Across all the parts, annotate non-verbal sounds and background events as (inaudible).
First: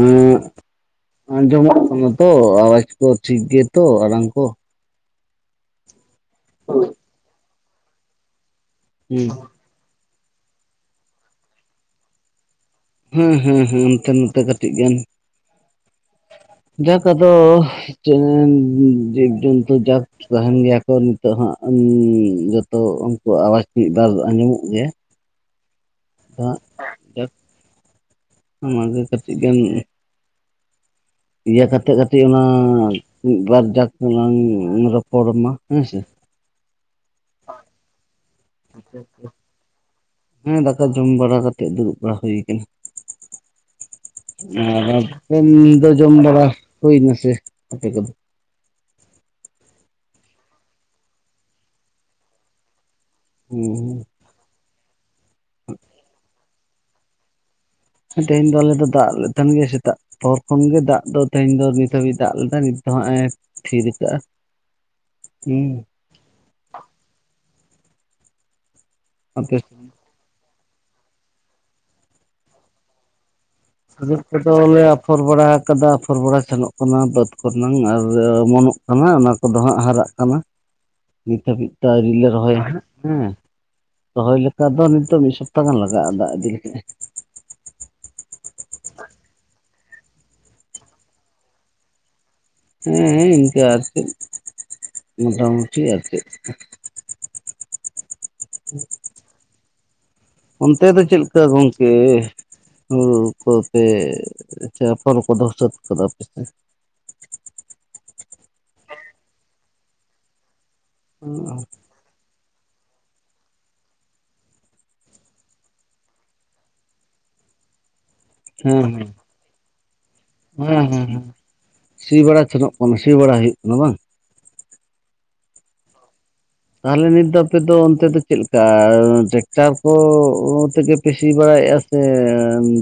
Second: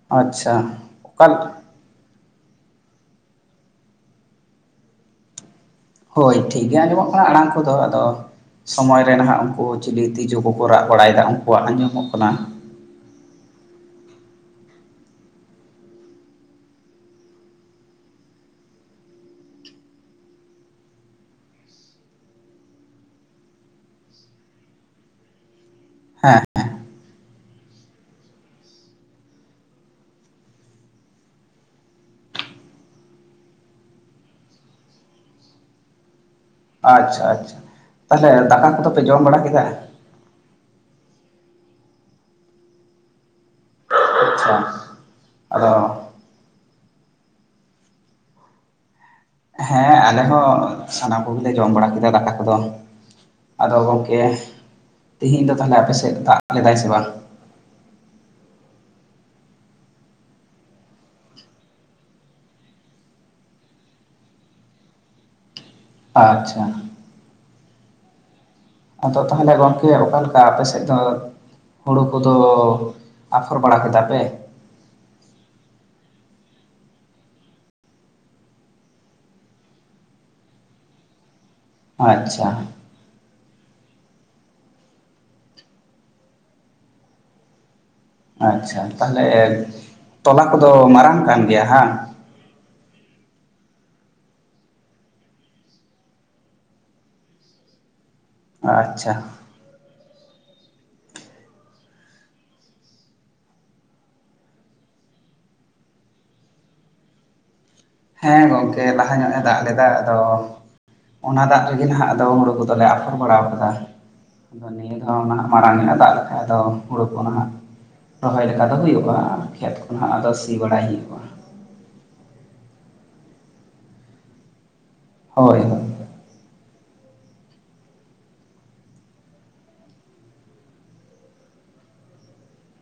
ᱩᱸᱜ ᱟᱪᱪᱷᱟ ᱚᱠᱟ ᱟᱡᱚᱢ ᱠᱟᱱᱟ᱾ ᱛᱚ ᱟᱣᱟᱡ ᱠᱚ ᱴᱷᱤᱠ ᱜᱮ ᱛᱚ ᱟᱲᱟᱝ ᱠᱚ? ᱦᱳᱭ ᱴᱷᱤᱠ ᱜᱮ ᱟᱸᱡᱚᱢᱚᱜ ᱠᱟᱱᱟ ᱟᱲᱟᱝ ᱠᱚᱫᱚ ᱟᱫᱚ ᱥᱚᱢᱚᱭ ᱨᱮ ᱦᱩᱸ ᱱᱟᱦᱟᱸᱜ ᱩᱝᱠᱩ ᱪᱤᱞᱤ ᱛᱤᱡᱩ ᱠᱚᱠᱚ ᱨᱟᱜ ᱵᱟᱲᱟᱭᱫᱟ ᱩᱱᱠᱩᱣᱟᱜ ᱟᱸᱡᱚᱢᱚᱜ ᱠᱟᱱᱟ᱾ ᱦᱮᱸ ᱦᱮᱸ ᱦᱮᱸ ᱚᱱᱛᱮ ᱱᱚᱛ ᱠᱟᱹᱴᱤᱡ ᱜᱟᱱ (unintelligible) ᱡᱟᱠ ᱟᱫᱚ ᱪᱮᱜ ᱡᱤᱵ ᱡᱚᱱᱛᱩ ᱡᱟᱠ ᱛᱟᱦᱮᱸᱱ ᱜᱮᱭᱟ ᱠᱚ ᱱᱤᱛᱚᱜ ᱦᱟᱸᱜ ᱡᱚᱛᱚ ᱩᱱᱠᱩ ᱟᱣᱟᱡ ᱢᱤᱫ ᱵᱟᱨ ᱟᱸᱡᱚᱢᱚᱜ ᱜᱮᱭᱟ᱾ ᱟᱫᱚ ᱦᱮᱸ ᱦᱟᱸᱜ (inaudible) ᱚᱱᱟᱜᱮ ᱠᱟᱹᱴᱤᱡ ᱜᱟᱱ ᱤᱭᱟᱹ ᱠᱟᱛᱮᱜ ᱠᱟᱹᱴᱤᱡ ᱚᱱᱟ ᱢᱤᱫ ᱵᱟᱨ ᱡᱟᱠ ᱞᱟᱝ ᱨᱚᱯᱚᱲ ᱢᱟ ᱦᱮᱸᱥᱮ᱾ ᱟᱪᱪᱷᱟ ᱟᱪᱪᱷᱟ, ᱛᱟᱦᱚᱞᱮ ᱫᱟᱠᱟ ᱠᱚᱫᱚ ᱯᱮ ᱡᱚᱢ ᱵᱟᱲᱟ ᱠᱮᱫᱟ? ᱦᱮᱸ ᱫᱟᱠᱟ ᱡᱚᱢ ᱵᱟᱲᱟ ᱠᱟᱛᱮᱜ ᱫᱩᱲᱩᱵ ᱵᱟᱲᱟ ᱦᱩᱭ ᱠᱟᱱᱟ᱾ ᱟᱪᱪᱷᱟ ᱟᱨ ᱟᱯᱮᱱ ᱟᱫᱚ ᱫᱚ ᱡᱚᱢ ᱵᱟᱲᱟ ᱦᱩᱭᱱᱟᱥ ᱟᱯᱮ ᱠᱚᱫᱚ? ᱦᱮᱸ ᱟᱞᱮ ᱦᱚᱸ ᱥᱟᱱᱟᱢ ᱠᱚᱜᱮᱞᱮ ᱡᱚᱢ ᱵᱟᱲᱟ ᱠᱮᱫᱟ ᱫᱟᱠᱟ ᱠᱚᱫᱚ᱾ ᱦᱩᱸ ᱟᱫᱚ ᱦᱩᱸ ᱜᱚᱝᱠᱮ ᱛᱮᱦᱤᱧ ᱫᱚ ᱛᱟᱦᱞᱮ ᱟᱯᱮᱥᱮᱫ ᱫᱟᱜ ᱞᱮᱫᱟᱭ ᱥᱮ ᱵᱟᱝ? ᱛᱮᱦᱮᱧ ᱫᱚ ᱟᱞᱮ ᱫᱚ ᱫᱟᱜ ᱞᱮᱫ ᱛᱟᱦᱮᱸᱜᱮᱭᱟ ᱥᱮᱛᱟᱜ᱾ ᱯᱚᱨ ᱠᱷᱚᱱ ᱜᱮ ᱫᱟᱜ ᱫᱚ ᱛᱮᱦᱤᱧ ᱫᱚ ᱱᱤᱛ ᱦᱟᱹᱵᱤᱡ ᱫᱟᱜ ᱞᱮᱫᱟ ᱱᱤᱛ ᱫᱚ ᱦᱟᱸᱜ ᱮ ᱛᱷᱤᱨ ᱠᱟᱹᱜᱼᱟ᱾ ᱦᱩᱸ᱾ ᱟᱪᱪᱷᱟ᱾ ᱟᱫᱚ ᱛᱟᱦᱚᱞᱮ ᱟᱯᱮ ᱜᱚᱢᱠᱮ ᱚᱠᱟ ᱞᱮᱠᱟ ᱟᱯᱮ ᱥᱮᱫ ᱫᱚ ᱦᱩᱲᱩ ᱠᱚᱫᱚ ᱟᱯᱷᱚᱨ ᱵᱟᱲᱟ ᱠᱮᱫᱟ ᱯᱮ? ᱫᱚᱞᱮ ᱟᱯᱷᱚᱨ ᱵᱟᱲᱟ ᱠᱟᱫᱟ ᱟᱯᱷᱚᱨ ᱵᱟᱲᱟ ᱥᱮᱱᱚᱜ ᱠᱟᱱᱟ ᱵᱟᱹᱫ ᱠᱚᱨᱮ ᱱᱟᱝ ᱟᱨ ᱚᱢᱚᱱᱚᱜ ᱠᱟᱱᱟ ᱚᱱᱟ ᱠᱚᱫᱚ ᱦᱟᱸᱜ ᱦᱟᱨᱟᱜ ᱠᱟᱱᱟ, ᱱᱤᱛ ᱦᱟᱹᱵᱤᱡ ᱛᱮ ᱟᱹᱣᱨᱤᱞ ᱞᱮ ᱟᱪᱪᱷᱟ ᱨᱚᱦᱚᱭᱟ ᱦᱟᱸᱜ᱾ ᱦᱮᱸ ᱨᱚᱦᱚᱭ ᱞᱮᱠᱟ ᱫᱚ ᱱᱤᱛᱚᱜ ᱢᱤᱫ ᱥᱚᱯᱛ ᱜᱟᱱ ᱞᱟᱜᱟᱜ-ᱟ ᱫᱟᱜ ᱤᱫᱤ ᱞᱮᱠᱟ ᱮ᱾ ᱟᱪᱪᱷᱟ ᱛᱟᱦᱚᱞᱮ ᱛᱚᱞᱟ ᱠᱚᱫᱚ ᱢᱟᱨᱟᱝ ᱠᱟᱱ ᱜᱮᱭᱟ ᱵᱟᱝ? ᱦᱮᱸ ᱤᱱᱠᱟ ᱟᱨᱠᱤ ᱢᱚᱴᱟᱼᱢᱩᱴᱤ ᱟᱨ ᱪᱮᱫ ᱾ ᱟᱪᱪᱷᱟ᱾ ᱚᱱᱛᱮ ᱫᱚ ᱪᱮᱫ ᱞᱮᱠᱟ ᱜᱚᱝᱠᱮ? ᱦᱩᱲᱩ ᱠᱚᱯᱮ ᱪᱷᱟᱯᱚᱞ ᱠᱚᱫᱚ ᱥᱟᱹᱛ ᱠᱟᱫᱟ ᱯᱮ ᱥᱮ? ᱦᱮᱸ ᱜᱚᱝᱠᱮ ᱞᱟᱦᱟ ᱧᱚᱜ ᱮ ᱫᱟᱜ ᱞᱮᱫᱟ, ᱟᱫᱚ ᱚᱱᱟ ᱫᱟᱜ ᱨᱮᱜᱮ ᱱᱟᱦᱟᱜ ᱟᱫᱚ ᱦᱩᱲᱩ ᱠᱚᱫᱚᱞᱮ ᱟ (unintelligible) ᱵᱟᱲᱟᱣ ᱠᱟᱫᱟ᱾ ᱟᱫᱚ ᱱᱤᱭᱟᱹ ᱫᱷᱟᱣ ᱱᱟᱦᱟᱜ ᱢᱟᱲᱟᱝ ᱧᱚᱜ ᱫᱟᱜ ᱞᱮᱠᱷᱟᱡ ᱫᱚ ᱦᱩᱲᱩ ᱠᱚ ᱱᱟᱜ᱾ ᱨᱚᱦᱚᱭ ᱞᱮᱠᱟ ᱫᱚ ᱦᱩᱭᱩᱜ-ᱟ, ᱠᱷᱮᱛ ᱠᱷᱚᱱᱟᱜ ᱟᱫᱚ ᱥᱤ ᱵᱟᱲᱟᱭ ᱦᱩᱸ ᱦᱩᱸ ᱦᱩᱭᱩᱜᱼᱟ ᱦᱩᱸ ᱥᱤ ᱵᱲᱟ ᱥᱮᱱᱚᱜ ᱠᱟᱱᱟ, ᱥᱤ ᱵᱟᱲᱟ ᱦᱩᱭᱩᱜ ᱠᱟᱱᱟ ᱵᱟᱝ? ᱦᱚᱭ ᱦᱳᱭ᱾ ᱛᱟᱦᱞᱮ ᱱᱤᱛ ᱫᱚ ᱟᱯᱮᱫᱚ ᱚᱱᱛᱮ ᱫᱚ ᱪᱮᱫ ᱞᱮᱠᱟ ᱴᱮᱠᱴᱟᱨ ᱠᱚ ᱛᱮᱜᱮ ᱯᱮ ᱥᱤ ᱵᱟᱲᱟᱭᱮᱫ-ᱟ? ᱥᱮ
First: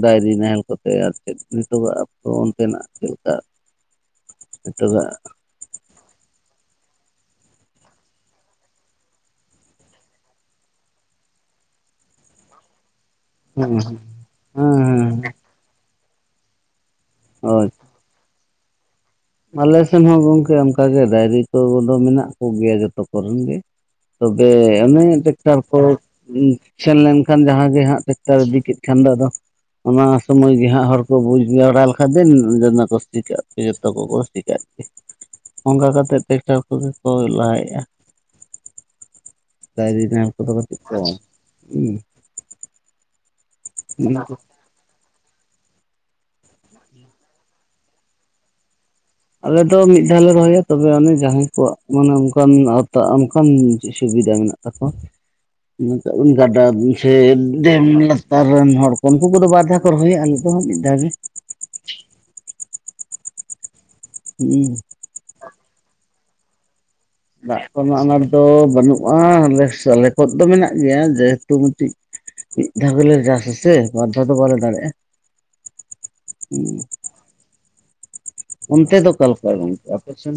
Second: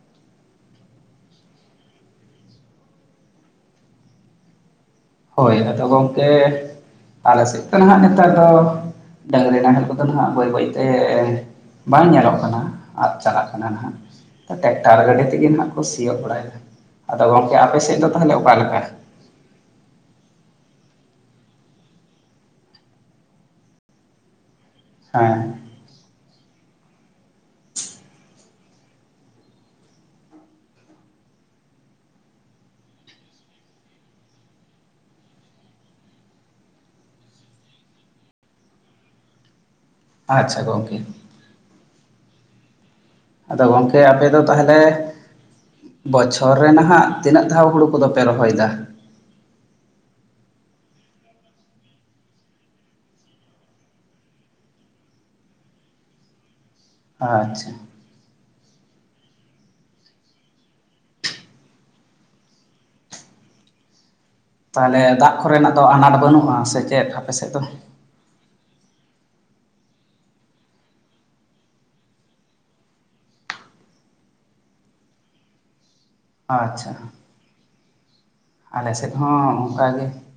ᱰᱟᱭᱨᱤ ᱱᱟᱦᱮᱞ ᱠᱚᱛᱮ ᱟᱨ ᱪᱮᱫ ᱱᱤᱛᱚᱜᱟᱜ ᱚᱠᱛᱚ ᱚᱱᱛᱮᱱᱟᱜ ᱪᱮᱫ ᱞᱮᱠᱟ? ᱮᱴᱟᱜᱟᱜ? ᱦᱳᱭ, ᱟᱫᱚ ᱜᱚᱝᱠᱮ ᱟᱞᱮ ᱥᱮᱫ ᱫᱚ ᱱᱟᱦᱟᱜ ᱱᱮᱛᱟᱨ ᱫᱚ ᱰᱟᱹᱝᱜᱨᱤ ᱱᱟᱦᱮᱞ ᱠᱚᱫᱚ ᱱᱟᱦᱟᱜ ᱵᱟᱹᱭ ᱵᱟᱹᱭ ᱛᱮ ᱵᱟᱝ ᱧᱮᱞᱚᱜ ᱠᱟᱱᱟ᱾ ᱟᱫ ᱪᱟᱞᱟᱜ ᱠᱟᱱᱟ ᱦᱮᱸ ᱱᱟᱜ, ᱦᱮᱸ ᱛᱚ ᱴᱮᱠᱴᱟᱨ ᱦᱮᱸ ᱜᱟᱹᱰᱤ ᱛᱮᱜᱮ ᱱᱟᱜ ᱠᱚ ᱥᱤᱭᱩᱜ ᱵᱟᱲᱟᱭᱮᱫᱟ᱾ ᱟᱫᱚ ᱜᱚᱝᱠᱮ ᱦᱳᱭ ᱟᱯᱮ ᱥᱮᱡ ᱫᱚ ᱛᱟᱦᱞᱮ ᱚᱠᱟᱞ ᱞᱮᱠᱟ? ᱟᱞᱮ ᱥᱮᱱ ᱦᱚᱸ ᱜᱚᱝᱠᱮ ᱚᱱᱠᱟᱜᱮ ᱰᱟᱭᱨᱤ ᱠᱚᱫᱚ ᱢᱮᱱᱟᱜ ᱠᱚᱜᱮᱭᱟ ᱡᱚᱛᱚ ᱠᱚᱨᱮᱱ ᱜᱮ᱾ ᱛᱚᱵᱮ ᱟᱱᱟ ᱴᱮᱠᱴᱟᱨ ᱦᱮᱸ ᱠᱚ ᱥᱮᱱ ᱞᱮᱱᱠᱷᱟᱱ ᱡᱟᱦᱟᱸ ᱜᱮ ᱦᱟᱸᱜ ᱴᱮᱠᱴᱟᱨ ᱤᱫᱤ ᱠᱮᱫ ᱠᱷᱟᱱ ᱫᱚ ᱟᱫᱚ ᱚᱱᱟ ᱥᱚᱢᱚᱭ ᱜᱮ ᱦᱟᱸᱜ ᱦᱚᱲ ᱠᱚ ᱵᱩᱡᱽ ᱡᱟᱣᱨᱟ ᱞᱮᱠᱷᱟᱡ ᱫᱚ (unintelligible) ᱞᱟᱹᱭᱟᱠᱚᱟ ᱪᱤᱠᱟᱹᱜ ᱯᱷᱤᱨ? ᱟᱵᱚ ᱥᱤ ᱠᱟᱜ ᱜᱮ, ᱚᱝᱠᱟ ᱠᱟᱛᱮᱫ ᱴᱮᱠᱴᱟᱨ ᱠᱚᱜᱮ ᱠᱚ ᱞᱟᱦᱟᱭᱮᱜ-ᱟ᱾ (unintelligible) ᱟᱪᱪᱷᱟ ᱠᱟᱹᱴᱤᱡ ᱜᱚᱝᱠᱮ ᱠᱚ ᱦᱩᱸ᱾ ᱟᱫᱚ ᱜᱚᱝᱠᱮ ᱟᱯᱮ ᱫᱚ ᱛᱟᱦᱞᱮ ᱵᱚᱪᱷᱚᱨ ᱨᱮ ᱱᱟᱦᱟᱜ ᱛᱤᱱᱟᱹᱜ ᱫᱷᱟᱣ ᱦᱩᱲᱩ ᱠᱚᱫᱚ ᱯᱮ ᱨᱚᱦᱚᱭ ᱫᱟ? ᱟᱞᱮ ᱫᱚ ᱢᱤᱫ ᱫᱷᱟᱣ ᱞᱮ ᱨᱚᱦᱚᱭᱟ ᱛᱚᱵᱮ ᱚᱱᱮ ᱡᱟᱦᱟᱸᱭ ᱠᱚᱣᱟᱜ ᱢᱟᱱᱮ ᱚᱱᱠᱟᱱ ᱟᱣᱛᱟ ᱚᱱᱠᱟᱱ ᱥᱩᱵᱤᱫᱟ ᱢᱮᱱᱟᱜ᱾ ᱛᱟᱠᱚ (unintelligible) ᱠᱟᱜ ᱤᱧ ᱜᱟᱰᱟ ᱜᱤ᱾ ᱥᱮ ᱟᱪᱪᱷᱟ ᱰᱮᱢ ᱞᱟᱛᱟᱨ ᱨᱮᱱ ᱦᱚᱲ ᱠᱚ ᱩᱱᱠᱩ ᱠᱚᱫᱚ ᱵᱟᱨ ᱫᱷᱟᱣ ᱠᱚ ᱨᱚᱦᱚᱭᱟ ᱟᱞᱮ ᱫᱚ ᱦᱟᱸᱜ ᱢᱤᱫ ᱫᱷᱟᱣ ᱜᱮ᱾ ᱦᱩᱸ᱾ ᱵᱚᱞᱮ ᱫᱟᱜ ᱠᱚᱨᱮᱱᱟᱜ ᱫᱚ ᱟᱱᱟᱴ ᱵᱟᱹᱱᱩᱜ-ᱟ ᱥᱮ ᱪᱮᱫ? ᱥᱮᱫ ᱫᱚ ᱫᱟᱜ ᱠᱚᱨᱮᱱᱟᱜ ᱟᱱᱟᱴ ᱫᱚ ᱵᱟᱹᱱᱩᱜ-ᱟ, (unintelligible) ᱥᱮᱞ ᱠᱚ ᱫᱚ ᱢᱮᱱᱟᱜ ᱜᱮᱭᱟ ᱡᱮᱦᱮᱛᱩ ᱢᱤᱫᱴᱤᱡ ᱢᱤᱫ ᱫᱷᱟᱣ ᱜᱮᱞᱮ ᱪᱟᱥᱟᱥᱮ ᱵᱟᱨ ᱫᱷᱟᱣ ᱫᱚ ᱵᱟᱞᱮ ᱫᱟᱲᱮᱭᱟᱜ-ᱟ᱾ ᱦᱟᱸ ᱦᱟᱸ᱾ ᱚᱱᱛᱮ ᱫᱚ ᱚᱠᱟ ᱞᱮᱠᱟ ᱚᱱᱠᱟ ᱜᱚᱝᱠᱮ ᱜᱮ ᱟᱯᱮ ᱥᱮᱱ?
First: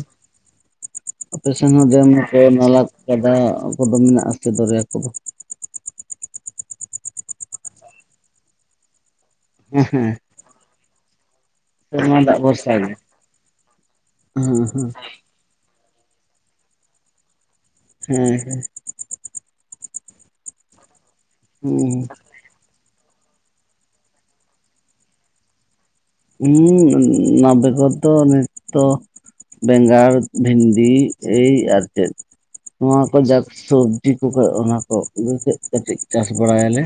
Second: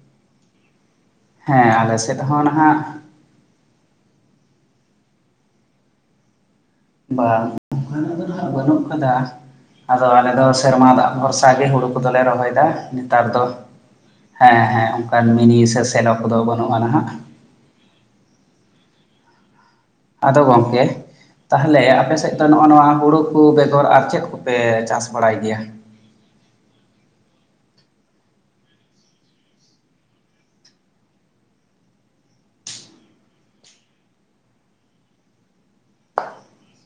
ᱟᱯᱮ ᱦᱮᱸ ᱥᱮᱱ ᱫᱚ ᱟᱞᱮ ᱫᱚᱢᱮ ᱥᱮᱫ ᱠᱚ ᱦᱚᱸ ᱱᱟᱞᱟ ᱱᱟᱦᱟᱜ ᱜᱟᱰᱟ ᱠᱚᱫᱚ ᱢᱮᱱᱟᱜ ᱟᱥᱮ ᱫᱚᱨᱭᱟ ᱠᱚᱫᱚ? ᱵᱟᱝ ᱚᱱᱠᱟᱱᱟᱜ ᱫᱚ ᱱᱟᱦᱟᱜ ᱵᱟᱹᱱᱩᱜ ᱠᱟᱫᱟ᱾ ᱦᱮᱸ ᱟᱫᱚ ᱦᱮᱸ ᱟᱞᱮ ᱫᱚ ᱥᱮᱨᱢᱟ ᱫᱟᱜ ᱵᱷᱚᱨᱥᱟ ᱜᱮ ᱦᱩᱲᱩ ᱠᱚᱫᱚ ᱥᱮᱨᱢᱟ ᱞᱮ ᱫᱟᱜ ᱨᱚᱦᱚᱭ ᱮᱫᱟ ᱵᱷᱚᱨᱥᱟ ᱜᱮ᱾ ᱱᱮᱛᱟᱨ ᱫᱚ᱾ ᱦᱮᱸ ᱦᱮᱸ ᱚᱱᱠᱟᱱ ᱢᱤᱱᱤ ᱥᱮ ᱥᱮᱱᱚ ᱠᱚᱫᱚ ᱵᱟᱹᱱᱩᱜ-ᱟ ᱱᱟᱦᱟᱜ᱾ ᱦᱮᱸ ᱦᱮᱸ᱾ ᱟᱫᱚ ᱜᱚᱝᱠᱮ ᱛᱟᱦᱞᱮ ᱦᱮᱸ ᱟᱯ ᱥᱮᱫ ᱛᱚ, ᱱᱚᱜ-ᱚ ᱱᱚᱣᱟ ᱦᱩᱲᱩ ᱠᱚ ᱵᱮᱜᱚᱨ ᱟᱨ ᱪᱮᱫ ᱠᱚᱯᱮ ᱪᱟᱥ ᱵᱟᱲᱟᱭ ᱜᱮᱭᱟ? ᱦᱩᱸ ᱚᱱᱟ ᱵᱮᱜᱚᱨ ᱫᱚ ᱚᱱᱮ ᱛᱚ ᱵᱮᱸᱜᱟᱲ ᱵᱷᱤᱱᱰᱤ ᱮᱹᱭ ᱟᱨ ᱪᱮᱫ᱾ ᱱᱚᱣᱟ ᱠᱚ ᱡᱟᱠ ᱥᱚᱵᱡᱤ ᱠᱚ ᱠᱚ ᱚᱱᱟ ᱠᱚ ᱟᱹᱜᱩ ᱠᱮᱫ ᱠᱟᱹᱴᱤᱡ ᱪᱟᱥ ᱵᱟᱲᱟᱭᱟᱞᱮ᱾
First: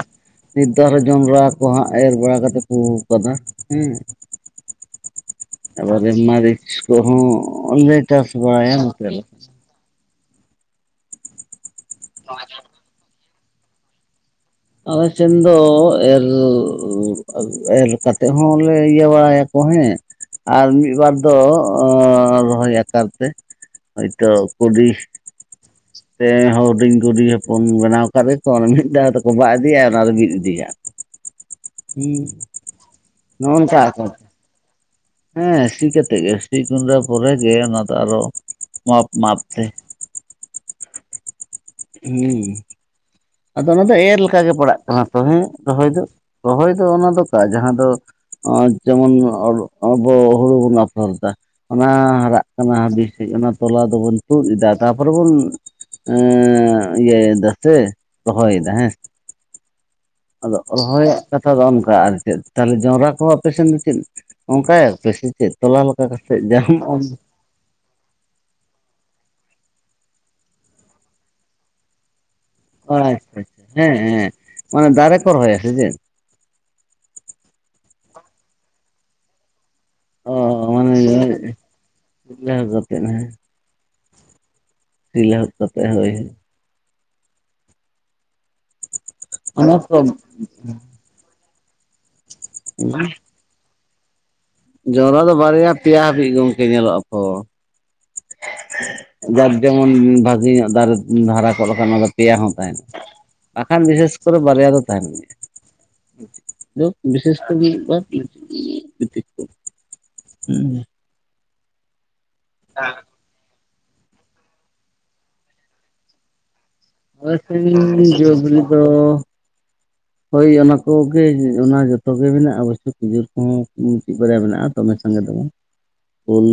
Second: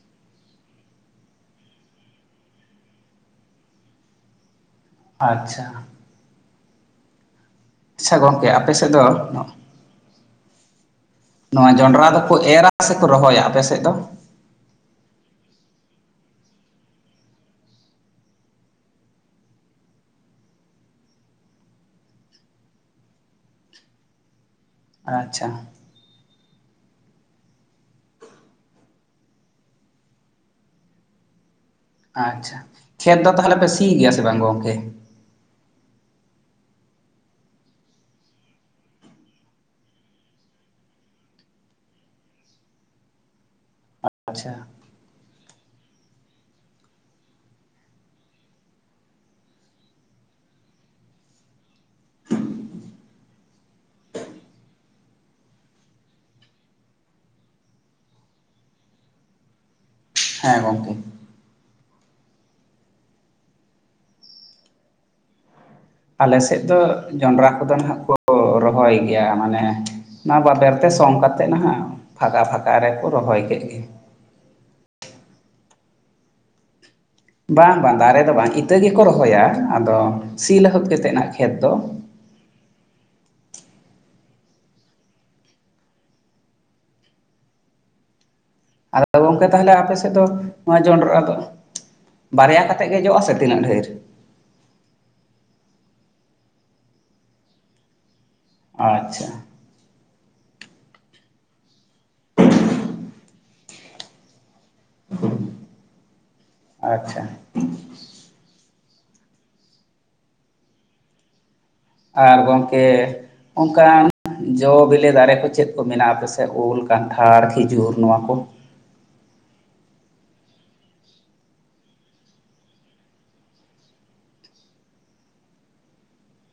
ᱱᱮᱛᱟᱨ ᱡᱚᱸᱰᱨᱟ ᱠᱚ ᱦᱟᱸᱜ ᱮᱨ ᱵᱟᱲᱟ ᱠᱟᱛᱮᱜ ᱯᱩ ᱠᱟᱫᱟ ᱦᱩᱸ᱾ ᱟᱪᱪᱷᱟ᱾ ᱢᱟᱨᱤᱪ ᱠᱚᱦᱚᱸ ᱞᱮ ᱟᱪᱪᱷᱟ ᱪᱟᱥ ᱜᱚᱢᱠᱮ ᱟᱯᱮ ᱵᱟᱲᱟᱭᱟ ᱥᱮᱫ ᱫᱚ ᱚᱱᱠᱟᱞᱮᱠᱟ᱾ ᱱᱚᱣᱟ ᱡᱚᱸᱰᱨᱟ ᱫᱚᱠᱚ ᱮᱨᱟ ᱥᱮ ᱠᱚ ᱨᱚᱦᱚᱭᱟ ᱟᱯᱮ ᱥᱮᱡ ᱫᱚ? ᱟᱞᱮ ᱥᱮᱱ ᱫᱚ ᱮᱨ ᱮᱨ ᱠᱟᱛᱮᱜ ᱦᱚᱸᱞᱮ ᱤᱭᱟᱹ ᱵᱟᱲᱟᱭᱟᱠᱚ ᱦᱮᱸ᱾ ᱟᱨ ᱢᱤᱫᱵᱟᱨ ᱫᱚ ᱨᱚᱦᱚᱭ ᱟᱠᱟᱨ ᱛᱮ ᱦᱳᱭᱛᱚ ᱠᱩᱰᱤ ᱟᱪᱪᱷᱟ ᱛᱮ ᱦᱩᱰᱤᱧ ᱠᱩᱰᱤ ᱦᱚᱯᱚᱱ ᱵᱮᱱᱟᱣ ᱠᱟᱫᱮ ᱛᱚ ᱢᱤᱫ ᱫᱷᱟᱣ ᱠᱚᱵᱟ ᱤᱫᱤᱭᱤᱭᱟ ᱚᱱᱟ ᱫᱚ ᱵᱤᱫ ᱤᱫᱤᱭᱟᱜ᱾ ᱟᱪᱪᱷᱟ ᱠᱷᱮᱛ ᱫᱚ ᱛᱟᱦᱚᱞᱮ ᱱᱚᱜᱼᱚ ᱯᱮ ᱱᱚᱝᱠᱟ ᱥᱤ ᱟᱠᱚ ᱜᱮᱭᱟ ᱥᱮ ᱵᱟᱝ ᱜᱚᱢᱠᱮ? ᱦᱮᱸ ᱥᱤ ᱠᱟᱛᱮᱜ ᱜᱮ ᱥᱤ ᱜᱩᱸᱰᱟᱹ ᱯᱚᱨᱮ ᱜᱮ ᱚᱱᱟ ᱫᱚ ᱟᱨᱚ ᱢᱟᱯ ᱢᱟᱯ ᱛᱮ ᱦᱩᱸ᱾ ᱟᱫᱚ ᱚᱱᱟ ᱫᱚ ᱮᱨ ᱞᱮᱠᱟᱜᱮ ᱟᱪᱪᱷᱟ ᱯᱟᱲᱟᱜ ᱠᱟᱱᱟ ᱛᱚ ᱦᱮᱸ ᱨᱚᱦᱚᱭ ᱫᱚ ᱨᱚᱦᱚᱭ ᱫᱚ ᱚᱱᱟ ᱫᱚᱠᱚ ᱡᱟᱦᱟᱸ ᱫᱚ ᱚᱸ ᱡᱮᱢᱚᱱ ᱟᱵᱚ ᱦᱩᱲᱩ ᱵᱚᱱ ᱟᱯᱷᱚᱨᱫᱟ, ᱚᱱᱟ ᱦᱟᱨᱟᱜ ᱠᱟᱱᱟ ᱦᱟᱸᱜ ᱵᱮᱥ ᱴᱷᱤᱠ ᱚᱱᱟ ᱛᱚᱞᱟ ᱫᱚᱵᱚᱱ ᱛᱩᱫ ᱮᱫᱟ ᱛᱟᱨᱯᱚᱨᱮ ᱵᱚᱱ ᱮᱸᱻ ᱤᱭᱟ ᱫᱟᱥᱮ ᱨᱚᱦᱚᱭᱫᱟ ᱦᱮᱸ ᱦᱮᱸ ᱟᱫᱚ ᱜᱚᱢᱠᱮ ᱨᱚᱦᱚᱭᱟᱜ ᱠᱟᱛᱷᱟ ᱫᱚ ᱚᱱᱠᱟ ᱟᱨ ᱪᱮᱫ ᱛᱟᱦᱚᱞᱮ ᱡᱚᱱᱰᱨᱟ ᱠᱚᱦᱚᱸ ᱟᱯᱮᱥᱮᱱᱫ ᱫᱚ ᱪᱮᱫ ᱚᱱᱠᱟᱭ ᱟᱯ ᱥᱮ ᱪᱮᱫ ᱛᱚᱞᱟ ᱞᱮ ᱟᱞᱮᱥᱮᱫ ᱫᱚ ᱡᱚᱱᱰᱨᱟ ᱠᱚᱫᱚ ᱱᱟᱦᱟᱸᱜ ᱠᱚ ᱠᱚ ᱨᱚᱦᱚᱭ ᱜᱮᱭᱟ ᱢᱟᱱᱮ ᱚᱱᱟ ᱵᱟᱵᱮᱨ ᱛᱮ ᱥᱚᱝ ᱠᱟ ᱠᱟᱛᱮᱫ ᱱᱟᱦᱟᱜ ᱯᱷᱟᱸᱠᱟ ᱯᱷᱟ ᱟᱪᱪᱷᱟ ᱟᱪᱪᱷᱟ ᱦᱮᱸ ᱦᱮᱸ ᱚᱱᱮ ᱫᱟᱨᱮ ᱠᱚ ᱨᱚᱦᱚᱭᱟ ᱥᱮᱪᱮᱫ? ᱵᱟᱝ ᱵᱟᱝ ᱫᱟᱨᱮ ᱫᱚ ᱵᱟᱝ ᱤᱛᱟᱹ ᱜᱮᱠᱚ ᱨᱚᱦᱚᱭᱟ, ᱟᱫᱚ ᱥᱤ ᱞᱟᱹᱦᱩᱫ ᱠᱟᱛᱮᱫ ᱱᱟᱦᱟᱸᱜ ᱠᱷᱮᱛ ᱫᱚ ᱡᱷᱟᱣ ᱠᱟᱛᱮᱫ ᱦᱮᱸ? ᱥᱤ ᱞᱟᱹᱦᱩᱫ ᱠᱟᱛᱮᱜ ᱦᱳᱭ᱾ ᱟᱫᱚ ᱜᱚᱝᱠᱮ ᱛᱟᱦᱚᱞᱮ ᱚᱱᱟ ᱟᱯᱮ ᱛᱚ ᱥᱮᱫ ᱫᱚ ᱱᱚᱣᱟ ᱡᱚᱸᱰᱨᱟ ᱫᱚ ᱵᱟᱨᱭᱟ ᱠᱟᱛᱮᱜ ᱜᱮ ᱡᱚᱜ ᱟ ᱥᱮ ᱛᱤᱱᱟᱹᱜ ᱰᱷᱮᱨ? ᱡᱚᱱᱰᱚᱨᱟ ᱫᱚ ᱵᱟᱨᱭᱟ ᱯᱮᱭᱟ ᱦᱟᱹᱵᱤᱡ ᱜᱚᱢᱠᱮ ᱧᱮᱞᱚᱜᱼᱟ ᱛᱚ᱾ ᱟᱪᱪᱷᱟ ᱠᱟᱠ ᱡᱮᱢᱚᱱ ᱵᱷᱟᱜᱮ ᱧᱚᱜ ᱫᱟᱨᱮ ᱫᱷᱟᱨᱟ ᱠᱚᱜ ᱞᱮᱠᱷᱟᱱ ᱚᱱᱟ ᱫᱚ ᱯᱮᱭᱟ ᱦᱚᱸ ᱛᱟᱦᱮᱸᱱᱟ᱾ ᱟᱠᱷᱟᱱ ᱵᱤᱥᱮᱥ ᱠᱚᱨᱮ ᱵᱟᱨᱭᱟ ᱫᱚ ᱛᱟᱦᱮᱸᱱ ᱜᱮᱭᱟ, ᱛᱚ ᱟᱪᱪᱷᱟ ᱵᱤᱥᱮᱥ ᱠᱚᱨᱮ ᱫᱚ (inaudible) ᱦᱩᱸ᱾ ᱟᱨ ᱜᱚᱢᱠᱮ ᱚᱱᱠᱟᱱ ᱡᱚ ᱵᱤᱞᱤ ᱫᱟᱨᱮ ᱠᱚ ᱪᱮᱫ ᱠᱚ ᱢᱮᱱᱟᱜᱼᱟ ᱟᱯᱮ ᱥᱮ? ᱥᱮ ᱩᱞ, ᱠᱟᱱᱴᱷᱟᱲ, ᱠᱷᱤᱡᱩᱨ ᱱᱚᱣᱟ ᱠᱚ? ᱛᱚ ᱦᱳᱭ ᱚᱱᱟ ᱠᱚᱜᱮ ᱚᱱᱟ ᱡᱷᱚᱛᱚ ᱜᱮ ᱢᱮᱱᱟᱜᱼᱟ, ᱚᱵᱚᱥᱳᱭ ᱠᱷᱤᱡᱩᱨ ᱠᱚᱦᱚᱸ ᱪᱮᱫ ᱵᱟᱨᱭᱟ ᱢᱮᱱᱟᱜᱼᱟ᱾ ᱫᱚᱢᱮ ᱥᱟᱸᱜᱮ ᱫᱚ ᱵᱟᱝ ᱩᱞ,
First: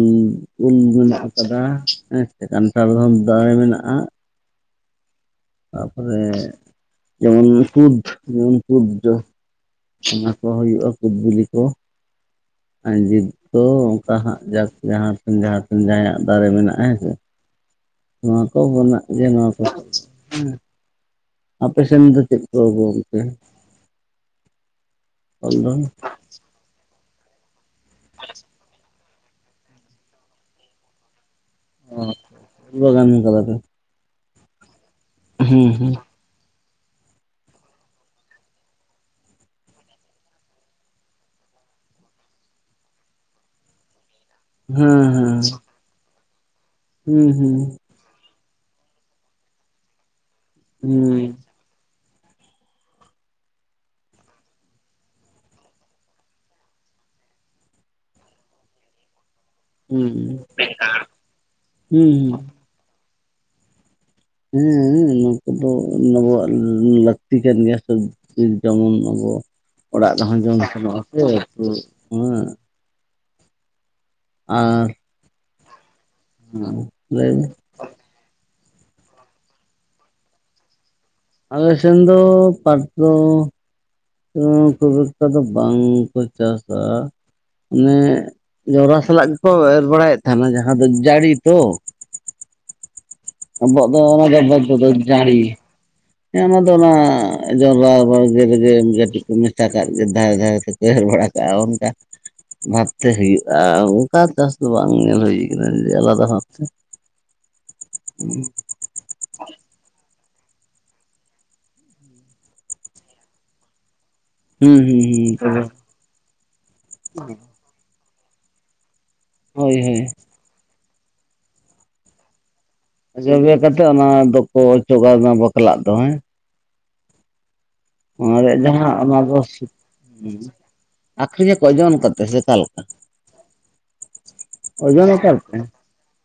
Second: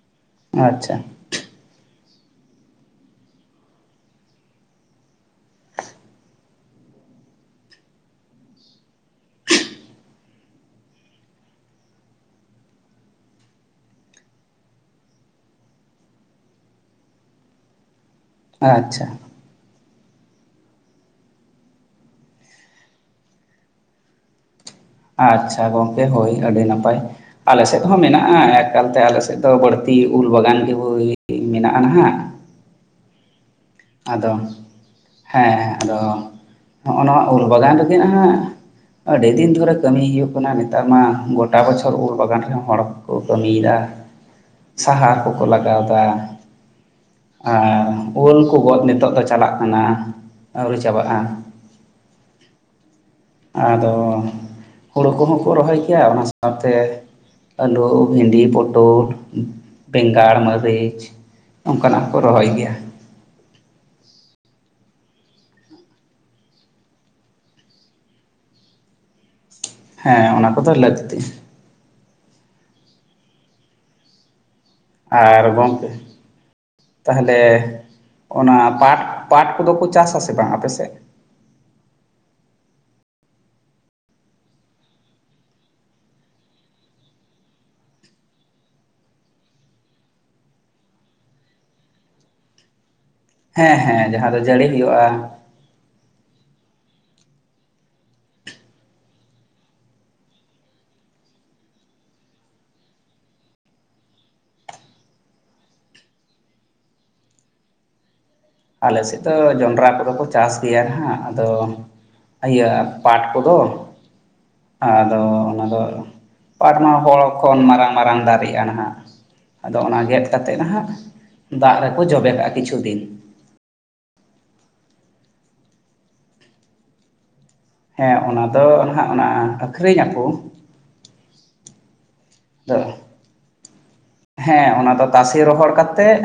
ᱩᱞ ᱟᱪᱪᱷᱟ ᱢᱮᱱᱟᱜ ᱠᱟᱫᱟ ᱦᱮᱸᱥᱮ ᱠᱟᱱᱴᱷᱟᱲ ᱦᱚᱸ ᱫᱟᱨᱮ ᱢᱮᱱᱟᱜᱼᱟ᱾ ᱛᱟᱯᱚᱨᱮ ᱡᱮᱢᱚᱱ ᱠᱩᱫᱽ ᱡᱮᱢᱚᱱ ᱠᱩᱫᱽ ᱡᱚ ᱚᱱᱟ ᱠᱚ ᱦᱩᱭᱩᱜᱼᱟ, ᱠᱩᱫᱽ ᱵᱤᱞᱤ ᱠᱚ (inaudible) ᱛᱚ ᱚᱱᱠᱟ ᱦᱟᱸᱜ ᱡᱟᱠ ᱡᱟᱦᱟᱸ ᱴᱷᱮᱱ ᱡᱟᱦᱟᱸ ᱴᱷᱮᱱ ᱡᱟᱦᱟᱸᱭᱟᱜ ᱫᱟᱨᱮ ᱢᱮᱱᱟᱜᱼᱟ ᱦᱮᱸᱥᱮ ᱱᱚᱣᱟ ᱠᱚ ᱢᱮᱱᱟᱜ ᱟᱪᱪᱷᱟ ᱜᱮᱭᱟ ᱱᱚᱣᱟ ᱠᱚ ᱦᱮᱸ᱾ ᱟᱯᱮ ᱥᱮᱱ ᱫᱚ ᱪᱮᱫ ᱠᱚ (inaudible) ᱜᱚᱢᱠᱮ? ᱟᱪᱪᱷᱟ ᱫᱚ ᱜᱚᱢᱠᱮ ᱦᱳᱭ ᱟᱹᱰᱤ ᱱᱟᱯᱟᱭ ᱟᱞᱮ ᱥᱮᱫ ᱦᱚᱸ ᱢᱮᱱᱟᱜᱼᱟ ᱮᱠᱟᱞ ᱛᱮ ᱟᱞᱮ ᱥᱮᱫ ᱛᱚ ᱵᱟᱹᱲᱛᱤ ᱩᱞ ᱵᱟᱜᱟᱱ ᱜᱮ ᱢᱮᱱᱟᱜᱼᱟ ᱱᱟᱦᱟᱸᱜ, ᱵᱟᱜᱟᱱᱤ ᱠᱟᱫᱟ ᱯᱮ? ᱟᱫᱚ ᱦᱮᱸ ᱦᱩᱸ ᱦᱩᱸ ᱟᱫᱚ ᱱᱚᱜᱼᱱᱚᱣᱟ ᱩᱞ ᱵᱟᱜᱟᱱ ᱨᱮᱜᱮ ᱱᱟᱦᱟᱸᱜ ᱟᱹᱰᱤ ᱫᱤᱱ ᱫᱷᱚᱨᱮ ᱠᱟᱹᱢᱤ ᱦᱩᱭᱩᱜᱭ ᱠᱟᱱᱟ ᱱᱮᱛᱟᱨ ᱢᱟ ᱜᱚᱴᱟ ᱵᱚᱪᱷᱚᱨ ᱩᱞ ᱵᱟᱜᱟᱱ ᱨᱮᱦᱚᱸ ᱦᱚᱲ ᱠᱚ ᱠᱟᱹᱢᱤ ᱫᱟ᱾ ᱦᱮᱸ ᱥᱟᱦᱟᱨ ᱠᱚᱠᱚ ᱞᱟᱜᱟᱣᱫᱟ ᱦᱮᱸ ᱦᱩᱸ ᱟᱨ ᱩᱞ ᱠᱚ ᱜᱚᱫ ᱱᱤᱛᱚᱜ ᱫᱚ ᱪᱟᱞᱟᱜ ᱠᱟᱱᱟ ᱟᱹᱣᱨᱤ ᱪᱟᱵᱟᱜᱼᱟ᱾ ᱦᱩᱸ ᱟᱫᱚ ᱦᱩᱲᱳ ᱠᱚᱦᱚᱸ ᱠᱚ ᱨᱚᱦᱚᱭ ᱜᱮᱭᱟ ᱚᱱᱟ ᱥᱟᱶᱛᱮ ᱟᱞᱩ, ᱵᱷᱮᱱᱰᱤ, ᱯᱚᱴᱚᱞ᱾ ᱦᱩᱸ ᱵᱮᱸᱜᱟᱲ ᱢᱟᱹᱨᱤᱪ ᱱᱚᱝᱠᱟ ᱱᱟᱜ ᱦᱚ ᱠᱚ ᱦᱩᱸ ᱨᱚᱦᱚᱭ ᱜᱮᱭᱟ᱾ ᱦᱮᱸ ᱱᱚᱣᱟ ᱠᱚᱫᱚ ᱟᱵᱚᱣᱟᱜ ᱞᱟᱹᱠᱛᱤ ᱠᱟᱱ ᱜᱮᱭᱟ ᱥᱮ᱾ ᱡᱮᱢᱚᱱ ᱟᱵᱚ ᱚᱲᱟᱜ ᱦᱮᱸ ᱨᱮᱦᱚᱸ ᱚᱱᱟ ᱡᱚᱢ ᱠᱚᱫᱚ ᱥᱮᱱᱚᱜᱼᱟ ᱞᱟᱹᱠᱛᱤ ᱥᱮ ᱛᱚ ᱦᱮᱸ᱾ ᱟᱨ ᱟᱨ ᱜᱚᱝᱠᱮ ᱞᱟᱹᱭ ᱛᱟᱦᱟᱞᱮ ᱢᱮ ᱚᱱᱟ ᱯᱟᱴ ᱯᱟᱴ ᱠᱚᱫᱚ ᱯᱮ ᱪᱟᱥ ᱟᱥᱮ ᱵᱟᱝ ᱟᱯᱮ ᱥᱮᱫ? ᱟᱞᱮ ᱥᱮᱱ ᱫᱚ ᱯᱟᱴ ᱫᱚ ᱠᱷᱩᱵ ᱮᱠᱴᱟ ᱫᱚ ᱵᱟᱝᱠᱚ ᱪᱟᱥᱟ᱾ ᱚᱱᱮ ᱡᱚᱱᱨᱟ ᱥᱟᱞᱟᱜ ᱜᱮᱠᱚ ᱮᱨ ᱵᱟᱲᱟᱭᱮᱫ ᱛᱟᱦᱮᱱᱟ ᱡᱟᱦᱟᱸ ᱫᱚ ᱡᱟᱲᱤ ᱛᱚ ᱦᱮᱸ ᱦᱮᱸ ᱡᱟᱦᱟᱸ ᱟᱵᱚᱣᱟᱜ ᱡᱟᱹᱲᱤ ᱫᱚ ᱦᱩᱭᱩᱜᱼᱟ (unintelligible) ᱡᱟᱲᱤ ᱦᱮᱸ ᱚᱱᱟ ᱫᱚ ᱚᱱᱟ ᱡᱚᱱᱰᱨᱟ ᱵᱟᱲᱜᱮ ᱨᱮᱜᱮ ᱠᱟᱹᱴᱤᱡ ᱠᱚ ᱢᱮᱥᱟ ᱠᱟᱜ ᱜᱮ ᱫᱷᱟᱨᱮ ᱫᱷᱟᱨᱮ ᱛᱮ᱾ ᱮᱨ ᱵᱟᱲᱟ ᱠᱟᱜ-ᱟ, ᱚᱱᱠᱟ᱾ ᱵᱷᱟᱵᱛᱮ ᱦᱩᱭᱩᱜᱼᱟ, ᱚᱱᱠᱟ ᱪᱟᱥ ᱫᱚ ᱵᱟᱝ ᱧᱮᱞ ᱦᱩᱭ ᱠᱟᱱᱟ ᱡᱮ ᱟᱞᱟᱫᱟ ᱵᱷᱟᱵᱽ ᱛᱮ᱾ (inaudible) ᱦᱩᱸ᱾ ᱟᱞᱮ ᱥᱮᱫ ᱫᱚ ᱡᱚᱱᱰᱨᱟ ᱠᱚᱫᱚ ᱠᱚ ᱪᱟᱥ ᱜᱮᱭᱟ ᱦᱟᱸᱜ ᱟᱫᱚ ᱤᱭᱟᱹ ᱯᱟᱴ ᱠᱚᱫᱚ ᱦᱩᱸ ᱦᱩᱸ ᱟᱫᱚ ᱦᱩᱸ ᱛᱚᱵᱮ ᱚᱱᱟ ᱫᱚ ᱯᱟᱴ ᱢᱟ ᱦᱚᱲ ᱠᱷᱚᱱ ᱢᱟᱨᱟᱝ ᱢᱟᱨᱟᱝ ᱫᱟᱨᱮᱜᱼᱟ ᱱᱟᱦᱟᱜ ᱦᱳᱭ ᱟᱫᱚ ᱚᱱᱟ ᱦᱳᱭ ᱜᱮᱛ ᱠᱟᱛᱮᱫ ᱱᱟᱦᱟᱜ ᱫᱟᱜ ᱨᱮᱠᱚ ᱡᱚᱵᱮ ᱠᱟᱜᱼᱟ, ᱠᱤᱪᱷᱩ ᱫᱤᱱ᱾ ᱡᱚᱵᱮ ᱠᱟᱛᱮᱜ ᱚᱱᱟ ᱫᱚᱠᱚ ᱚᱪᱚᱜᱟ ᱚᱱᱟ ᱵᱟᱯᱞᱟᱜ ᱫᱚ ᱦᱮᱸ᱾ ᱦᱮᱸ ᱚᱱᱟ ᱨᱮᱭᱟᱜ ᱫᱚ ᱡᱟᱦᱟᱸ ᱱᱟᱦᱟᱜ ᱚᱱᱟ ᱫᱚ ᱟᱹᱠᱷᱨᱤᱧ ᱟᱠᱚ ᱟᱹᱠᱷᱨᱤᱧ ᱟᱠᱚ ᱚᱡᱚᱱ ᱠᱟᱛᱮ ᱥᱮ? ᱚᱠᱟᱞᱮᱠᱟ ᱦᱮᱸ, ᱚᱱᱟ ᱫᱚ ᱳᱡᱚᱱ ᱟᱠᱟᱫ ᱛᱟᱥᱮ ᱯᱮ? ᱨᱚᱦᱚᱲ ᱠᱟᱛᱮ ᱛᱮᱫ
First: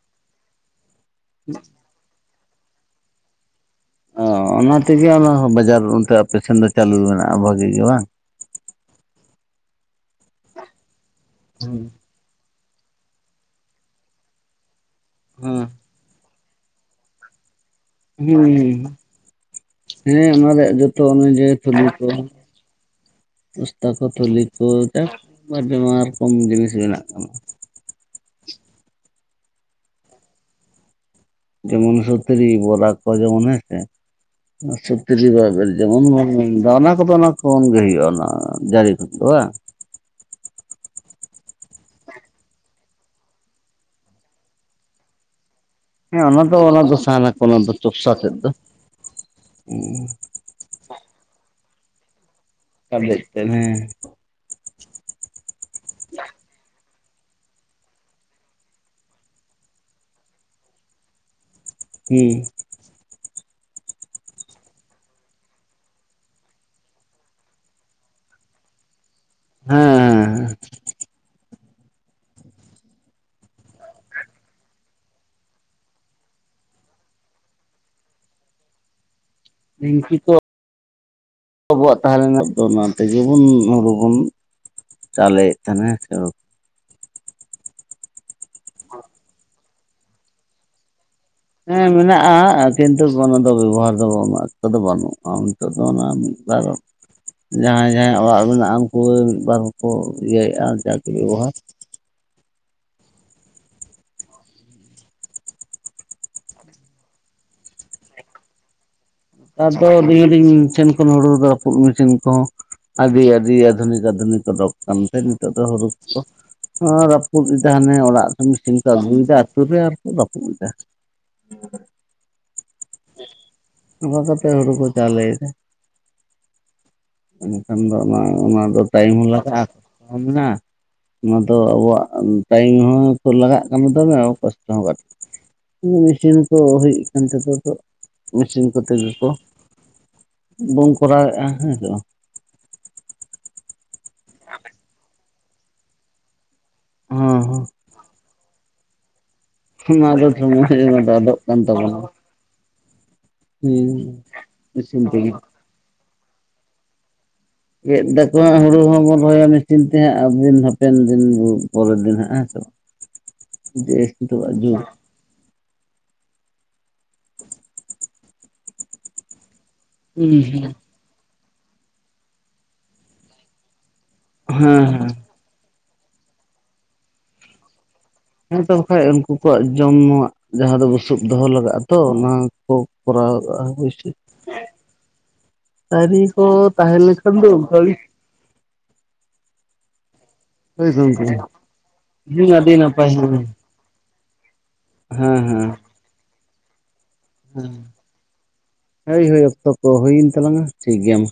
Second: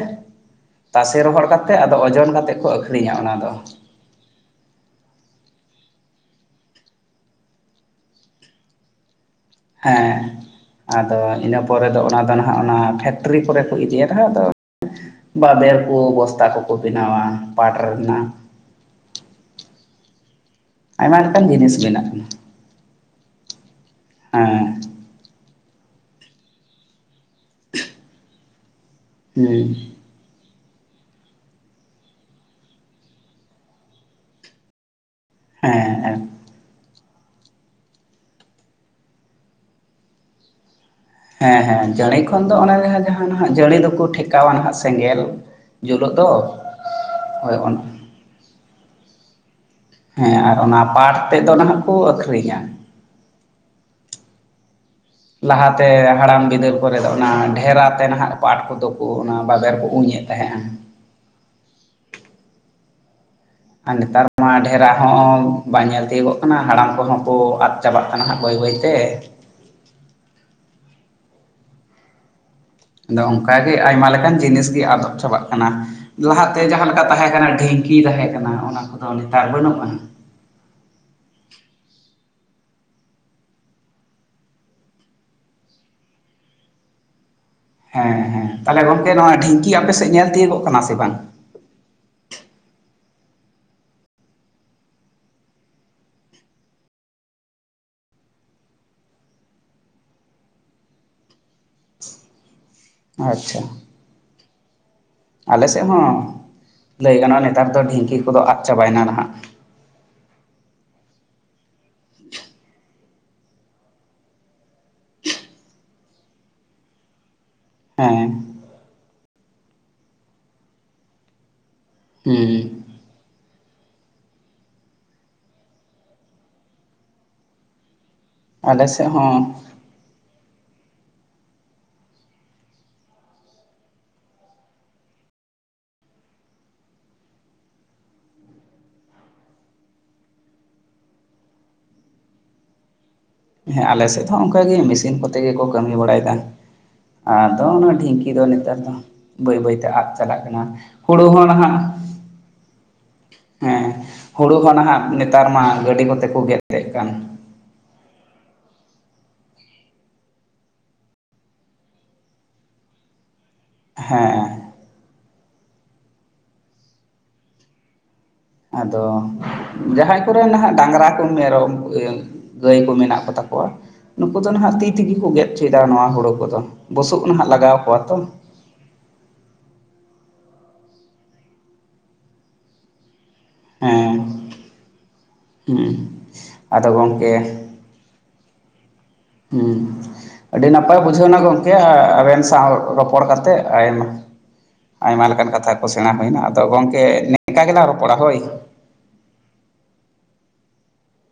ᱛᱟᱥᱮ ᱨᱚᱦᱚᱲ ᱠᱟᱛᱮᱫ ᱟᱫᱚ ᱳᱡᱚᱱ ᱠᱟᱛᱮᱫ ᱠᱚ ᱟᱹᱠᱷᱨᱤᱧᱟ ᱚᱱᱟ ᱫᱚ᱾ ᱚ ᱚᱱᱟ ᱛᱮᱜᱮ ᱚᱱᱟ ᱵᱟᱡᱟᱨ ᱚᱱᱛᱮ ᱟᱯᱮ ᱥᱮᱱ ᱫᱚ ᱪᱟᱹᱞᱩ ᱢᱮᱱᱟᱜᱼᱟ ᱵᱷᱟᱜᱤ ᱜᱮ ᱵᱟᱝ? ᱦᱮᱸ, ᱟᱫᱚ ᱤᱱᱟᱹ ᱯᱚᱨᱮ ᱫᱚ ᱚᱱᱟ ᱫᱚ ᱱᱟᱜ ᱚᱱᱟ ᱯᱷᱮᱠᱴᱨᱤ ᱠᱚᱨᱮ ᱠᱚ ᱤᱫᱤᱭᱟ, ᱟᱫᱚ ᱵᱟᱵᱮᱨ ᱠᱚ ᱵᱚᱥᱛᱟ ᱠᱚᱠᱚ ᱵᱮᱱᱟᱣᱟ ᱯᱟᱴᱷ ᱨᱮᱱᱟᱜ᱾ ᱦᱩᱸ ᱦᱮᱸ ᱦᱮᱸ, ᱚᱱᱟ ᱨᱮᱭᱟᱜ ᱡᱚᱛᱚ ᱟᱭᱢᱟ ᱞᱮᱠᱟᱱ ᱚᱱᱩᱡᱟᱭᱤ ᱡᱤᱱᱤᱥ ᱛᱩᱞᱤ ᱠᱚ ᱵᱮᱱᱟᱜ ᱠᱟᱱᱟ ᱵᱚᱥᱛᱟ ᱠᱚ ᱛᱷᱩᱞᱤ ᱦᱮᱸ ᱠᱚ ᱱᱟᱱᱟ ᱨᱚᱠᱚᱢ ᱡᱤᱱᱤᱥ ᱵᱮᱱᱟᱜ ᱠᱟᱱᱟ᱾ (inaudible) ᱦᱩᱸ᱾ ᱡᱮᱢᱚᱱ ᱥᱚᱛᱩᱨᱤ ᱵᱚᱨᱟ ᱠᱚ ᱡᱮᱢᱚᱱ ᱦᱮ ᱥᱮ᱾ ᱥᱚᱛᱛᱤᱨᱤ ᱦᱮᱸ ᱦᱮᱸ (unintelligible) ᱚᱱᱟ ᱠᱷᱚᱱ ᱜᱮ ᱦᱩᱭᱩᱜᱼᱟ, ᱚᱱᱟ ᱡᱟᱹᱨᱤ ᱠᱚ ᱫᱚ ᱵᱟᱝ? ᱦᱮᱸ ᱦᱮᱸ ᱡᱟᱹᱲᱤ ᱠᱷᱚᱱ ᱫᱚ ᱚᱱᱮ ᱡᱟᱦᱟᱸ ᱡᱟᱦᱟᱸ ᱱᱟᱜ ᱡᱟᱹᱲᱤ ᱫᱚᱠᱚ ᱴᱷᱮᱠᱟᱣᱟ ᱱᱟᱦᱟᱜ ᱥᱮᱸᱜᱮᱞ᱾ ᱦᱮᱸ ᱚᱱᱟ ᱫᱚ ᱚᱱᱟ ᱫᱚ ᱥᱟᱦᱟᱱᱟ ᱠᱚ ᱚᱱᱟ ᱫᱚ ᱪᱚᱯᱥᱟ ᱠᱚᱜ ᱫᱚ᱾ ᱦᱮᱸ ᱟᱨ ᱚᱱᱟ ᱯᱟᱴ ᱛᱮᱫ ᱫᱚ ᱱᱟᱦᱟᱜ ᱠᱚ ᱟᱹᱠᱷᱨᱤᱧᱟ᱾ ᱠᱟᱫᱮᱡ ᱛᱮ ᱦᱮᱸ᱾ ᱞᱟᱦᱟᱛᱮ ᱦᱟᱲᱟᱢ ᱵᱤᱫᱟᱹᱞ ᱠᱚᱨᱮ ᱫᱚ ᱚᱱᱟ ᱰᱷᱮᱨᱟ ᱛᱮ ᱱᱟᱦᱟᱜ ᱯᱟᱴ ᱠᱚᱫᱚ ᱠᱚ ᱚᱱᱟ ᱵᱟᱵᱮᱨ ᱠᱚ ᱩᱧᱮᱫ ᱛᱟᱦᱮᱸᱜᱼᱟ᱾ ᱦᱩᱸ᱾ ᱟᱨ ᱱᱮᱛᱟᱨ ᱢᱟ ᱰᱷᱮᱨᱟ ᱦᱚᱸ ᱵᱟᱭ ᱧᱮᱞ ᱛᱤᱭᱳᱜᱚᱜ ᱠᱟᱱᱟ, ᱦᱟᱲᱟᱢ ᱠᱚᱦᱚᱸ ᱠᱚ ᱟᱫ ᱪᱟᱵᱟᱜ ᱠᱟᱱᱟ ᱦᱟᱸᱜ ᱵᱟᱹᱭ ᱵᱟᱹᱭᱛᱮ᱾ ᱦᱮᱸ ᱦᱮᱸ ᱦᱮᱸ᱾ ᱟᱫᱚ ᱚᱱᱠᱟᱜᱮ ᱟᱭᱢᱟ ᱞᱮᱠᱟᱱ ᱡᱤᱱᱤᱥ ᱜᱮ ᱟᱫᱚᱜ ᱪᱟᱵᱟᱜ ᱠᱟᱱᱟ᱾ ᱞᱟᱦᱟᱛᱮ ᱡᱟᱦᱟᱸᱞᱮᱠᱟ ᱛᱟᱦᱮᱸ ᱠᱟᱱᱟ ᱰᱷᱤᱮᱝᱠᱤ ᱛᱟᱦᱮᱸ ᱠᱟᱱᱟ ᱚᱱᱟ ᱠᱚ ᱱᱮᱛᱟᱨ ᱵᱟᱹᱱᱩᱜ ᱰᱷᱤᱝᱠᱤ ᱠᱚ ᱟᱵᱚᱣᱟᱜ ᱛᱟᱦᱮᱸ ᱞᱮᱱᱟ ᱫᱚ ᱚᱱᱟ ᱛᱮᱜᱮ ᱵᱚᱱ ᱦᱩᱲᱩ ᱵᱩᱱ ᱪᱟᱣᱞᱮ ᱮᱫ ᱛᱟᱦᱮᱸᱱᱟ ᱦᱮᱸᱥᱮ ᱵᱟ? ᱦᱮᱸ ᱦᱮᱸ ᱛᱟᱦᱚᱞᱮ ᱜᱚᱝᱠᱮ ᱱᱚᱣᱟ ᱰᱷᱤᱝᱠᱤ ᱟᱯᱮ ᱥᱮᱫ ᱧᱮᱞ ᱛᱤᱭᱳᱚᱜ ᱠᱟᱱᱟ ᱥᱮ ᱵᱟᱝ? ᱦᱮᱸ ᱢᱮᱱᱟᱜᱼᱟ ᱠᱤᱱᱛᱩ ᱚᱱᱟ ᱫᱚ ᱵᱮᱵᱚᱦᱟᱨ ᱫᱚ ᱩᱱᱟᱹᱜ ᱚᱠᱛᱚ ᱫᱚ ᱵᱟᱹᱱᱩᱜᱼᱟ᱾ ᱱᱤᱛᱚᱜ ᱫᱚ ᱚᱱᱟ (unintelligible) ᱡᱟᱦᱟᱸᱭ ᱡᱟᱦᱟᱸᱭ ᱚᱲᱟᱜ ᱢᱮᱱᱟᱜᱼᱟ ᱩᱝᱠᱩ ᱢᱤᱫ ᱵᱟᱨ ᱦᱚᱸᱠᱚ ᱤᱭᱟᱹᱭᱮᱜᱼᱟ ᱡᱟᱜᱮ ᱵᱮᱵᱚᱦᱟᱨ, ᱟᱪᱪᱷᱟ᱾ ᱟᱞᱮᱥᱮᱫ ᱦᱚᱸ ᱞᱟᱹᱭ ᱜᱟᱱᱚᱜᱼᱟ ᱱᱮᱛᱟᱨ ᱫᱚ ᱰᱷᱤᱝᱠᱤ ᱠᱚᱫᱚ ᱟᱫ ᱪᱟᱵᱟᱭᱱᱟ ᱱᱟᱦᱟᱸᱜ᱾ ᱟᱫᱚ (unintelligible) ᱴᱷᱮᱱ ᱠᱷᱚᱱ ᱦᱩᱲᱩ ᱨᱟᱹᱯᱩᱫ ᱢᱮᱥᱤᱱ ᱠᱚᱦᱚᱸ ᱟᱹᱰᱤ ᱟᱹᱰᱤ ᱟᱫᱷᱩᱱᱤᱠ ᱟᱫᱷᱩᱱᱤᱠ ᱚᱰᱚᱜ ᱠᱟᱱᱛᱮ ᱱᱤᱛᱚᱜ ᱫᱚ ᱦᱩᱲᱩ ᱠᱚ ᱟᱨ ᱨᱟᱹᱯᱩᱫ ᱮᱫᱟ ᱦᱟᱱᱮ ᱦᱮᱸ ᱚᱲᱟᱜ ᱢᱮᱥᱤᱱ ᱠᱚ ᱟᱹᱜᱩᱭ ᱮᱫᱟ ᱟᱛᱩ ᱨᱮ ᱟᱨᱠᱚ ᱨᱟᱹᱯᱩᱫ ᱫᱟ᱾ ᱦᱩᱸ᱾ ᱚᱱᱠᱟ ᱠᱟᱛᱮ ᱦᱩᱲᱩ ᱠᱚ ᱪᱟᱣᱞᱮ ᱫᱟ ᱮᱱᱠᱷᱟᱱ ᱫᱚ ᱚᱱᱟ ᱚᱱᱟ ᱫᱚ ᱟᱞᱮ ᱥᱮᱫ ᱴᱟᱭᱤᱢ ᱦᱚᱸ ᱞᱟᱜᱟᱜ (unintelligible) ᱚᱱᱟ ᱫᱚ ᱟᱵᱚᱣᱟᱜ ᱴᱟᱭᱤᱢ ᱦᱚᱸ ᱞᱟᱜᱟᱜ ᱠᱟᱱᱟ ᱛᱚᱵᱮ ᱠᱚᱥᱴᱚ ᱦᱚᱸ ᱠᱟᱹᱴᱤᱡ᱾ ᱩᱸ ᱢᱮᱥᱤᱱ ᱠᱚ ᱦᱩᱭᱩᱜ ᱠᱟᱱ ᱛᱮ ᱛᱚ ᱢᱮᱥᱤᱱ ᱠᱚᱛᱮ ᱜᱮᱠᱚ ᱵᱚᱱ ᱠᱚᱨᱟᱣᱮᱫᱼᱟ ᱦᱮᱸᱥᱮ᱾ ᱦᱮᱸ ᱟᱞᱮ ᱥᱮᱫ ᱦᱚᱸ ᱚᱱᱠᱟ ᱜᱮ ᱢᱮᱥᱤᱱ ᱠᱚᱛᱮ ᱜᱮᱠᱚ ᱠᱟᱹᱢᱤ ᱵᱟᱲᱟᱭᱫᱟ ᱵᱟᱝ ᱟᱫᱚ ᱦᱚᱸ ᱚᱱᱟ ᱰᱷᱤᱝ ᱠᱤ ᱫᱚ ᱱᱮᱛᱟᱨ ᱫᱚ ᱡᱟᱦᱟᱸ ᱵᱟᱹᱭ ᱵᱟᱹᱭᱛᱮ ᱦᱚᱸ ᱟᱫ ᱚᱱᱟ ᱫᱚ ᱪᱟᱞᱟᱜ ᱠᱟᱱᱟ ᱥᱚᱢᱚᱭ ᱚᱱᱟ ᱫᱚ ᱦᱩᱲᱩ ᱟᱫᱚᱜ ᱦᱚᱸ ᱠᱟᱱ ᱱᱟᱦᱟᱸᱜ ᱛᱟᱵᱚᱱᱟ ᱦᱮᱸ ᱦᱩᱲᱩ ᱦᱚᱸ ᱱᱟᱦᱟᱸᱜ ᱢᱮᱥᱤᱱ ᱛᱮᱜᱮ ᱱᱮᱛᱟᱨ ᱢᱟ ᱜᱟᱹᱰᱤ ᱠᱚᱛᱮ ᱠᱚ ᱜᱮᱜᱮᱫ ᱠᱟᱱ᱾ ᱜᱮᱫ ᱫᱟᱠᱚ ᱦᱟᱸᱜ ᱦᱩᱲᱩ ᱦᱚᱸᱵᱚᱱ ᱨᱚᱦᱚᱭᱟ ᱢᱮᱥᱤᱱ ᱛᱮᱦᱟᱸᱜ ᱟᱵᱤᱱ ᱦᱟᱯᱮᱱ ᱫᱤᱱ ᱯᱚᱨᱮᱨ ᱫᱤᱱ ᱦᱟᱸᱜ ᱦᱮᱸᱥᱮ᱾ (inaudible) ᱦᱮᱸ (inaudible) ᱟᱫᱚ ᱡᱟᱦᱟᱸᱭ ᱦᱩᱸ ᱦᱩᱸ ᱠᱚᱨᱮᱱ ᱦᱮᱸ ᱦᱟᱸᱜ ᱰᱟᱝᱨᱟ ᱠᱚ ᱢᱮᱨᱚᱢ ᱜᱟᱹᱭ ᱠᱚ ᱢᱮᱱᱟᱜ ᱠᱚ ᱛᱟᱠᱚᱣᱟ ᱱᱩᱠᱩ ᱫᱚ ᱱᱟᱦᱟᱸᱜ ᱛᱤ ᱦᱮᱸ ᱛᱮᱜᱮ ᱜᱮᱫ ᱦᱚᱪᱚᱭ ᱫᱟ ᱱᱚᱣᱟ ᱦᱩᱲᱳ ᱠᱚᱫᱚ ᱵᱩᱥᱩᱵ ᱱᱟᱦᱟᱸᱜ ᱞᱟᱜᱟᱣ ᱠᱚᱣᱟ ᱛᱚ᱾ ᱦᱮᱸ ᱛᱚ ᱵᱟᱠᱷᱟᱡ ᱩᱝᱠᱩ ᱠᱚᱣᱟᱜ ᱡᱚᱢ ᱧᱩᱣᱟᱜ ᱡᱟᱦᱟᱸ ᱫᱚ ᱵᱩᱥᱩᱵ ᱫᱚᱦᱚ ᱞᱟᱜᱟᱜᱼᱟ ᱛᱚ, ᱚᱱᱟ ᱠᱚ ᱠᱚᱨᱟᱣ (inaudible) ᱦᱮᱸ ᱦᱮᱸ ᱰᱟᱝᱨᱤ ᱠᱚ ᱟᱫᱚ ᱜᱚᱢᱠᱮ ᱛᱟᱦᱮᱸᱞᱮᱠᱷᱟᱱ ᱫᱚ ᱚᱝᱠᱟᱜᱤ ᱦᱩᱸ ᱟᱹᱰᱤ ᱦᱳᱭ ᱱᱟᱯᱟᱭ ᱜᱚᱝᱠᱮ ᱵᱩᱡᱷᱟᱹᱣ ᱱᱟ ᱜᱚᱢᱠᱮ ᱟᱵᱮᱱ ᱦᱮᱸ ᱥᱟᱶ ᱟᱹᱰᱤ ᱱᱟᱯᱟᱭ ᱨᱚᱯᱚᱲ ᱦᱮᱸ ᱠᱟᱛᱮᱜ ᱟᱭᱢᱟ ᱟᱭᱢᱟ ᱞᱮᱠᱟᱱ ᱦᱮᱸ ᱠᱟᱛᱷᱟ ᱠᱚ ᱥᱮᱬᱟ ᱦᱩᱭᱱᱟ ᱟᱫᱚ ᱜᱚᱢᱠᱮ ᱱᱮᱠᱟ ᱜᱮᱞᱟᱝ ᱨᱚᱯᱚᱲᱟ ᱦᱳᱭ᱾ ᱦᱳᱭ ᱦᱳᱭ ᱚᱠᱛᱚ ᱠᱚ ᱦᱩᱭᱮᱱ ᱛᱟᱞᱟᱝᱼᱟ ᱴᱷᱤᱠ ᱜᱮᱭᱟ ᱢᱟ᱾